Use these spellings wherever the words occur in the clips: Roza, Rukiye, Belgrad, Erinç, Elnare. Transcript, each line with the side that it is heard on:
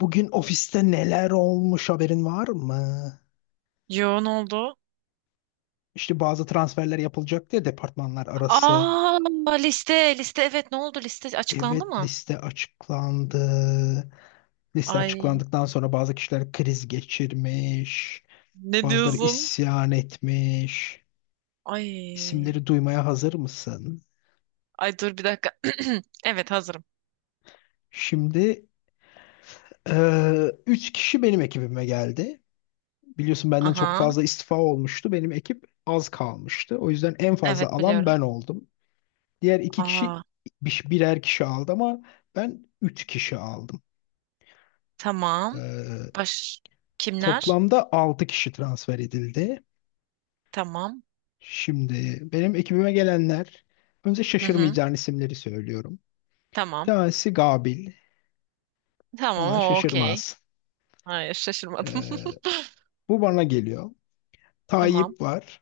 left: Bugün ofiste neler olmuş haberin var mı?
right: Yo, ne oldu?
left: İşte bazı transferler yapılacak diye departmanlar arası.
right: Aa, liste liste, evet, ne oldu, liste açıklandı
left: Evet,
right: mı?
left: liste açıklandı. Liste
right: Ay,
left: açıklandıktan sonra bazı kişiler kriz geçirmiş.
right: ne
left: Bazıları
right: diyorsun?
left: isyan etmiş.
right: Ay,
left: İsimleri duymaya hazır mısın?
right: ay, dur bir dakika. Evet, hazırım.
left: Şimdi, üç kişi benim ekibime geldi. Biliyorsun benden çok
right: Aha,
left: fazla istifa olmuştu. Benim ekip az kalmıştı. O yüzden en fazla
right: evet
left: alan
right: biliyorum.
left: ben oldum. Diğer iki kişi
right: Aa,
left: birer kişi aldı ama ben üç kişi aldım.
right: tamam.
left: Ee,
right: Baş kimler?
left: Toplamda altı kişi transfer edildi.
right: Tamam.
left: Şimdi benim ekibime gelenler önce
right: Hı hı.
left: şaşırmayacağın isimleri söylüyorum. Bir
right: Tamam.
left: tanesi Gabil.
right: Tamam,
left: Ona
right: o okey.
left: şaşırmaz.
right: Hayır, şaşırmadım.
left: Ee, Bu bana geliyor.
right: Tamam.
left: Tayyip var.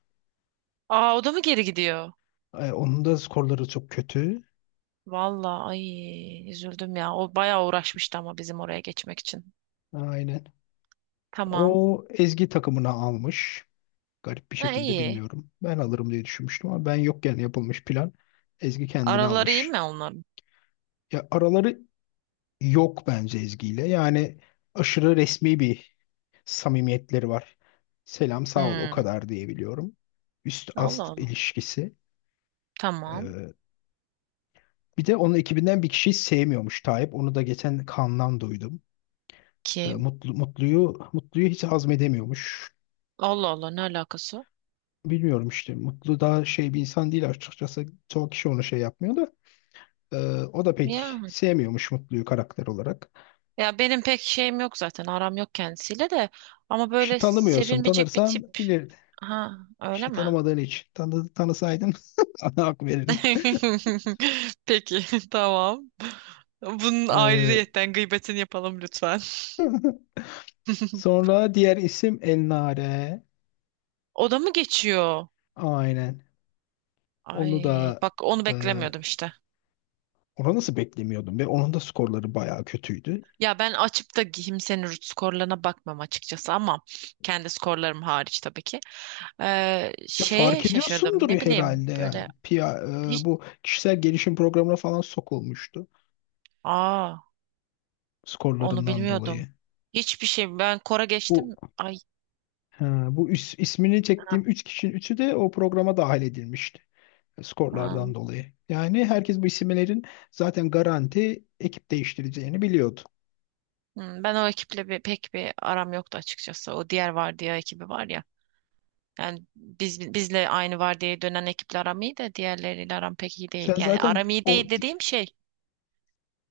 right: Aa, o da mı geri gidiyor?
left: Onun da skorları çok kötü.
right: Vallahi ay, üzüldüm ya. O bayağı uğraşmıştı ama bizim oraya geçmek için.
left: Aynen.
right: Tamam.
left: O Ezgi takımına almış. Garip bir
right: Ha,
left: şekilde
right: iyi.
left: bilmiyorum. Ben alırım diye düşünmüştüm ama ben yokken yapılmış plan. Ezgi kendini
right: Araları iyi
left: almış.
right: mi onların?
left: Ya araları yok bence Ezgi'yle. Yani aşırı resmi bir samimiyetleri var. Selam sağ ol o
right: Hmm.
left: kadar diyebiliyorum. Üst
right: Allah
left: ast
right: Allah.
left: ilişkisi.
right: Tamam.
left: Ee, Bir de onun ekibinden bir kişiyi sevmiyormuş Tayyip. Onu da geçen Kaan'dan duydum.
right: Kim?
left: Mutlu'yu hiç hazmedemiyormuş.
right: Allah Allah, ne alakası?
left: Bilmiyorum işte. Mutlu daha şey bir insan değil açıkçası. Çoğu kişi onu şey yapmıyor da. Ee, O da
right: Ya,
left: pek sevmiyormuş Mutlu'yu karakter olarak.
right: ya benim pek şeyim yok zaten. Aram yok kendisiyle de. Ama
left: İşte
right: böyle
left: tanımıyorsun.
right: sevilmeyecek bir tip.
left: Tanırsan bilir.
right: Ha, öyle
left: İşte
right: mi?
left: tanımadığın için. Tanısaydın sana hak verirdin.
right: Peki, tamam. Bunun
left: Ee,
right: ayrıyetten gıybetini yapalım lütfen.
left: Sonra diğer isim El Nare.
right: O da mı geçiyor?
left: Aynen. Onu
right: Ay,
left: da
right: bak onu
left: e,
right: beklemiyordum işte.
left: ona nasıl beklemiyordum ve onun da skorları bayağı kötüydü.
right: Ya ben açıp da kimsenin root skorlarına bakmam açıkçası, ama kendi skorlarım hariç tabii ki.
left: Ya
right: Şeye
left: fark
right: şaşırdım.
left: ediyorsundur ya
right: Ne bileyim
left: herhalde yani.
right: böyle
left: Pia,
right: hiç.
left: bu kişisel gelişim programına falan sokulmuştu
right: Aa, onu
left: skorlarından
right: bilmiyordum.
left: dolayı.
right: Hiçbir şey, ben Kora geçtim.
left: Bu
right: Ay,
left: ha, bu is- ismini
right: ha,
left: çektiğim 3 kişinin üçü de o programa dahil edilmişti.
right: ha.
left: Skorlardan dolayı. Yani herkes bu isimlerin zaten garanti ekip değiştireceğini biliyordu.
right: Hmm, ben o ekiple pek bir aram yoktu açıkçası. O diğer vardiya ekibi var ya. Yani biz, bizle aynı vardiyaya dönen ekiple aram iyi de diğerleriyle aram pek iyi değil.
left: Sen
right: Yani
left: zaten
right: aram iyi
left: o
right: değil dediğim şey.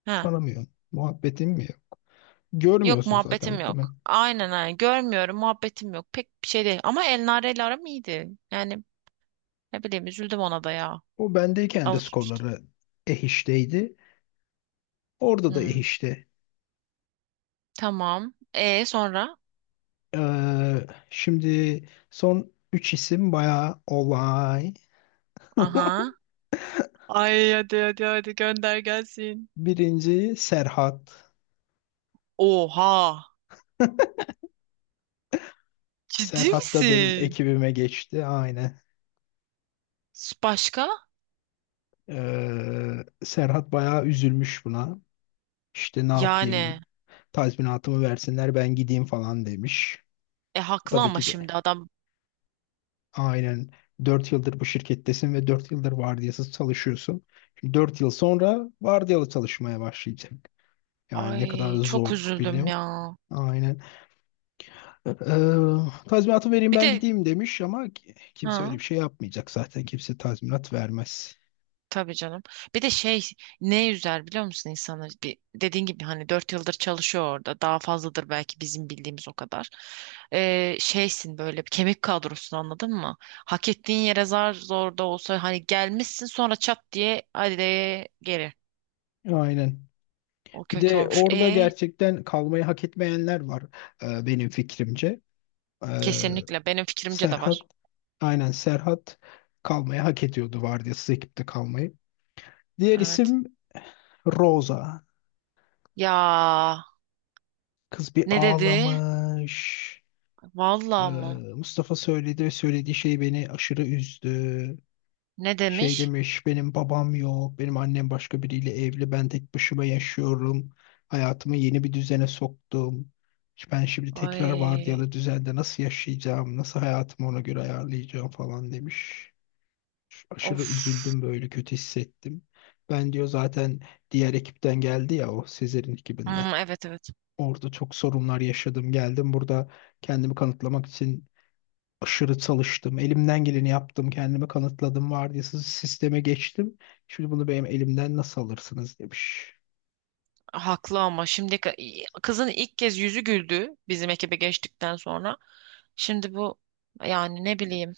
right: Ha.
left: tanımıyorsun. Muhabbetin mi? Yok?
right: Yok,
left: Görmüyorsun zaten
right: muhabbetim
left: muhtemelen.
right: yok. Aynen aynen. Görmüyorum, muhabbetim yok. Pek bir şey değil. Ama Elnare ile aram iyiydi. Yani ne bileyim, üzüldüm ona da ya.
left: O bendeyken de
right: Alışmıştım.
left: skorları ehişteydi. Orada da
right: Hmm.
left: ehişti.
right: Tamam. E sonra?
left: Şimdi son 3 isim bayağı olay.
right: Aha. Ay, hadi hadi hadi, gönder gelsin.
left: Birinci Serhat.
right: Oha. Ciddi
left: Serhat da benim
right: misin?
left: ekibime geçti. Aynen.
right: Başka?
left: Serhat bayağı üzülmüş buna. İşte ne
right: Yani.
left: yapayım? Tazminatımı versinler ben gideyim falan demiş.
right: E haklı
left: Tabii
right: ama
left: ki de
right: şimdi adam.
left: aynen 4 yıldır bu şirkettesin ve 4 yıldır vardiyasız çalışıyorsun. Şimdi 4 yıl sonra vardiyalı çalışmaya başlayacak. Yani ne kadar
right: Ay, çok
left: zor
right: üzüldüm
left: biliyorum.
right: ya.
left: Aynen. Ee, Tazminatı vereyim
right: Bir
left: ben
right: de
left: gideyim demiş ama kimse öyle bir
right: ha.
left: şey yapmayacak zaten. Kimse tazminat vermez.
right: Tabii canım. Bir de şey, ne üzer biliyor musun insanı? Dediğin gibi hani dört yıldır çalışıyor orada. Daha fazladır belki bizim bildiğimiz, o kadar. Şeysin böyle, bir kemik kadrosun, anladın mı? Hak ettiğin yere zar zor da olsa hani gelmişsin, sonra çat diye hadi de geri.
left: Aynen.
right: O
left: Bir
right: kötü
left: de
right: olmuş.
left: orada
right: E
left: gerçekten kalmayı hak etmeyenler var, benim fikrimce. Ee,
right: kesinlikle benim fikrimce de
left: Serhat
right: var.
left: aynen Serhat kalmayı hak ediyordu, vardiyasız ekipte kalmayı. Diğer
right: Evet.
left: isim Rosa.
right: Ya
left: Kız bir
right: ne dedi?
left: ağlamış. Ee,
right: Vallahi mı?
left: Mustafa söyledi ve söylediği şey beni aşırı üzdü.
right: Ne
left: Şey
right: demiş?
left: demiş, benim babam yok, benim annem başka biriyle evli, ben tek başıma yaşıyorum. Hayatımı yeni bir düzene soktum. Ben şimdi tekrar
right: Ay
left: vardiyalı düzende nasıl yaşayacağım, nasıl hayatımı ona göre ayarlayacağım falan demiş. Aşırı
right: of.
left: üzüldüm, böyle kötü hissettim. Ben diyor zaten diğer ekipten geldi ya, o Sezer'in ekibinden.
right: Hmm, evet evet.
left: Orada çok sorunlar yaşadım. Geldim burada kendimi kanıtlamak için aşırı çalıştım. Elimden geleni yaptım. Kendimi kanıtladım. Vardiyasız sisteme geçtim. Şimdi bunu benim elimden nasıl alırsınız demiş.
right: Haklı ama şimdi, kızın ilk kez yüzü güldü bizim ekibe geçtikten sonra. Şimdi bu, yani ne bileyim.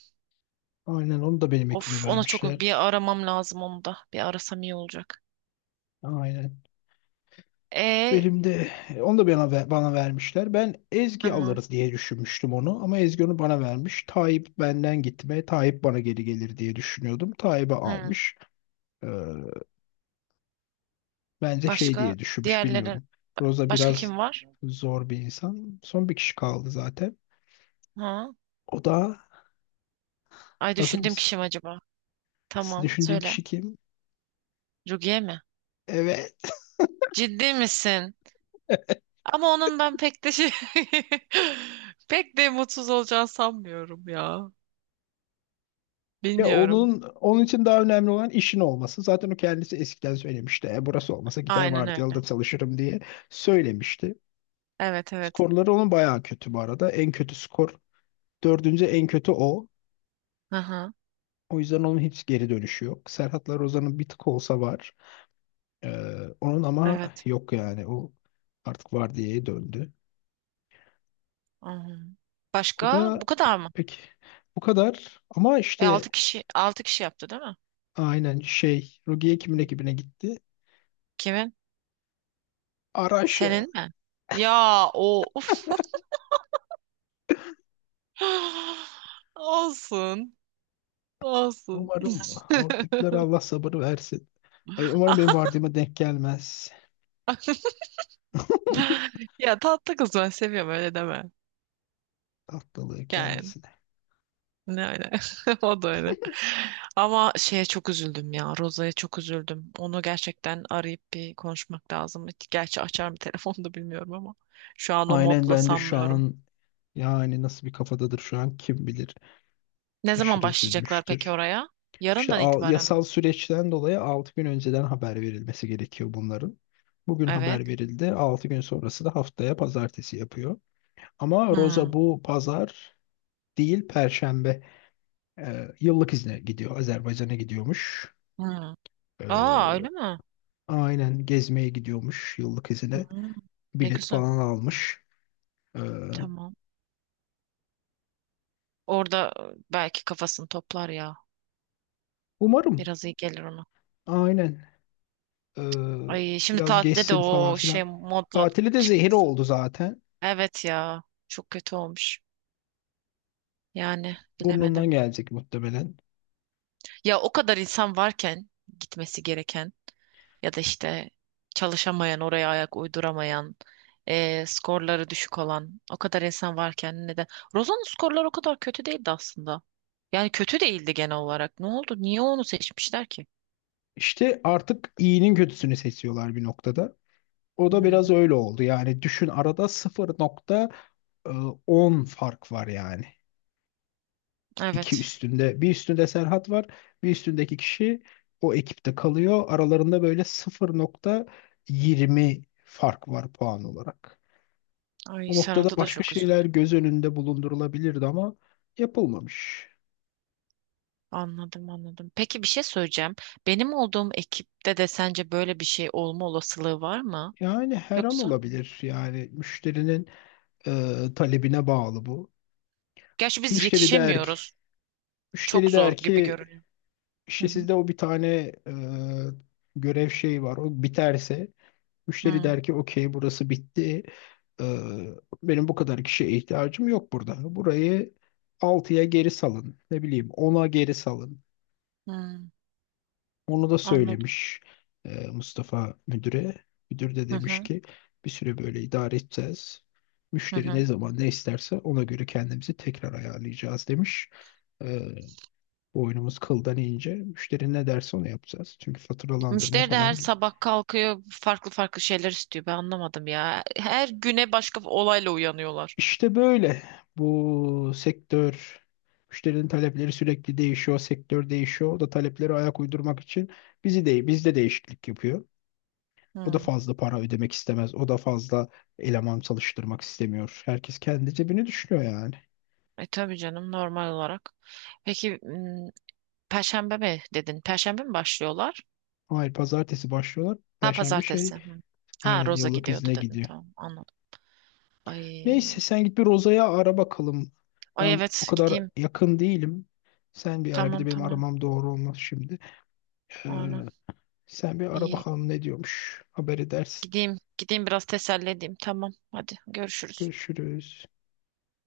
left: Aynen, onu da benim ekibe
right: Of, ona çok bir
left: vermişler.
right: aramam lazım, onu da. Bir arasam iyi olacak.
left: Aynen.
right: E
left: Benim de onu da bana vermişler. Ben Ezgi
right: tamam.
left: alırız diye düşünmüştüm onu ama Ezgi onu bana vermiş. Tayyip benden gitme, Tayyip bana geri gelir diye düşünüyordum. Tayyip'i
right: Hı.
left: almış. Ee, Bence şey
right: Başka,
left: diye düşünmüş
right: diğerlerin,
left: bilmiyorum. Roza
right: başka
left: biraz
right: kim var?
left: zor bir insan. Son bir kişi kaldı zaten.
right: Ha?
left: O da
right: Ay,
left: hazır
right: düşündüğüm
left: mısın?
right: kişi mi acaba? Tamam,
left: Düşündüğün
right: söyle.
left: kişi kim?
right: Rukiye mi?
left: Evet.
right: Ciddi misin? Ama onun ben pek de şey, pek de mutsuz olacağını sanmıyorum ya.
left: Ya
right: Bilmiyorum.
left: onun için daha önemli olan işin olması. Zaten o kendisi eskiden söylemişti. Burası olmasa gider
right: Aynen
left: vardiyalı
right: öyle.
left: da çalışırım diye söylemişti.
right: Evet evet.
left: Skorları onun bayağı kötü bu arada. En kötü skor. Dördüncü en kötü o.
right: Hı hı.
left: O yüzden onun hiç geri dönüşü yok. Serhatlar Ozan'ın bir tık olsa var. Ee, Onun ama
right: Evet.
left: yok yani. O artık var diye döndü.
right: Hı hı.
left: O
right: Başka? Bu
left: da,
right: kadar mı?
left: peki, bu kadar. Ama
right: E,
left: işte
right: 6 kişi, 6 kişi yaptı değil mi?
left: aynen şey Rogier kimin
right: Hı.
left: ekibine gitti?
right: Kimin?
left: Araş.
right: Senin mi? Ya o uf. Olsun. Olsun.
left: Umarım oradakiler, Allah sabır versin. Ay, umarım benim vardığıma denk gelmez.
right: Ya tatlı kız, ben seviyorum, öyle deme.
left: Tatlılığı
right: Yani
left: kendisi.
right: ne öyle. O da öyle. Ama şeye çok üzüldüm ya. Roza'ya çok üzüldüm. Onu gerçekten arayıp bir konuşmak lazım. Gerçi açar mı telefonu da bilmiyorum ama. Şu an o
left: Aynen,
right: modda
left: ben de şu
right: sanmıyorum.
left: an yani nasıl bir kafadadır şu an kim bilir.
right: Ne zaman
left: Aşırı
right: başlayacaklar peki
left: üzülmüştür.
right: oraya?
left: İşte
right: Yarından itibaren mi?
left: yasal süreçten dolayı 6 gün önceden haber verilmesi gerekiyor bunların. Bugün
right: Evet.
left: haber verildi. 6 gün sonrası da haftaya pazartesi yapıyor. Ama Roza
right: Hmm.
left: bu pazar değil, Perşembe, yıllık izne gidiyor. Azerbaycan'a gidiyormuş.
right: Hmm. Aa,
left: E,
right: öyle mi?
left: aynen, gezmeye gidiyormuş yıllık izine.
right: Hmm. Ne
left: Bilet
right: güzel.
left: falan almış. E,
right: Tamam. Orada e, belki kafasını toplar ya.
left: Umarım.
right: Biraz iyi gelir ona.
left: Aynen. Ee,
right: Ay, şimdi
left: Biraz
right: tatilde de
left: geçsin falan
right: o
left: filan.
right: şey modla
left: Tatili de zehir
right: çıkması.
left: oldu zaten.
right: Evet ya. Çok kötü olmuş. Yani
left: Burnundan
right: bilemedim.
left: gelecek muhtemelen.
right: Ya o kadar insan varken, gitmesi gereken, ya da işte çalışamayan, oraya ayak uyduramayan, e, skorları düşük olan o kadar insan varken, neden? Rozan'ın skorları o kadar kötü değildi aslında. Yani kötü değildi genel olarak. Ne oldu? Niye onu seçmişler ki?
left: İşte artık iyinin kötüsünü seçiyorlar bir noktada. O da
right: Hmm,
left: biraz öyle oldu. Yani düşün arada 0,10 fark var yani. İki
right: evet.
left: üstünde bir üstünde Serhat var, bir üstündeki kişi o ekipte kalıyor, aralarında böyle 0,20 fark var puan olarak.
right: Ay,
left: O noktada
right: Serhat'a da
left: başka
right: çok
left: şeyler
right: üzüldüm.
left: göz önünde bulundurulabilirdi ama yapılmamış.
right: Anladım anladım. Peki, bir şey söyleyeceğim. Benim olduğum ekipte de sence böyle bir şey olma olasılığı var mı?
left: Yani her an
right: Yoksa?
left: olabilir yani müşterinin talebine bağlı bu.
right: Gerçi biz
left: Müşteri der ki
right: yetişemiyoruz.
left: müşteri
right: Çok
left: der
right: zor gibi
left: ki
right: görünüyor. Hı
left: işte
right: hı.
left: sizde o bir tane, e, görev şeyi var, o biterse müşteri
right: Hı
left: der ki okey, burası bitti. Ee, Benim bu kadar kişiye ihtiyacım yok burada. Burayı altıya geri salın. Ne bileyim, ona geri salın.
right: hı.
left: Onu da
right: Anladım.
left: söylemiş Mustafa müdüre. Müdür de
right: Hı
left: demiş
right: hı.
left: ki bir süre böyle idare edeceğiz.
right: Hı
left: Müşteri ne
right: hı.
left: zaman ne isterse ona göre kendimizi tekrar ayarlayacağız demiş. Ee, Boynumuz kıldan ince. Müşteri ne derse onu yapacağız. Çünkü faturalandırma
right: Müşteri de her
left: falan gibi.
right: sabah kalkıyor, farklı farklı şeyler istiyor. Ben anlamadım ya. Her güne başka bir olayla uyanıyorlar.
left: İşte böyle, bu sektör, müşterinin talepleri sürekli değişiyor, sektör değişiyor. O da talepleri ayak uydurmak için bizi değil, bizde değişiklik yapıyor. O da
right: Hmm.
left: fazla para ödemek istemez. O da fazla eleman çalıştırmak istemiyor. Herkes kendi cebini düşünüyor yani.
right: E tabii canım, normal olarak. Peki m, Perşembe mi dedin? Perşembe mi başlıyorlar?
left: Hayır, pazartesi başlıyorlar.
right: Ha,
left: Perşembe şey
right: pazartesi. Hı. Ha,
left: aynen
right: Roza
left: yıllık
right: gidiyordu
left: izne
right: dedin.
left: gidiyor.
right: Tamam, anladım. Ay.
left: Neyse sen git bir Roza'ya ara bakalım.
right: Ay,
left: Ben o
right: evet,
left: kadar
right: gideyim.
left: yakın değilim. Sen bir ara, bir de
right: Tamam
left: benim
right: tamam.
left: aramam doğru olmaz şimdi. Ee,
right: Aynen.
left: Sen bir ara
right: İyi.
left: bakalım ne diyormuş. Haber edersin.
right: Gideyim. Gideyim biraz teselli edeyim. Tamam. Hadi görüşürüz.
left: Görüşürüz.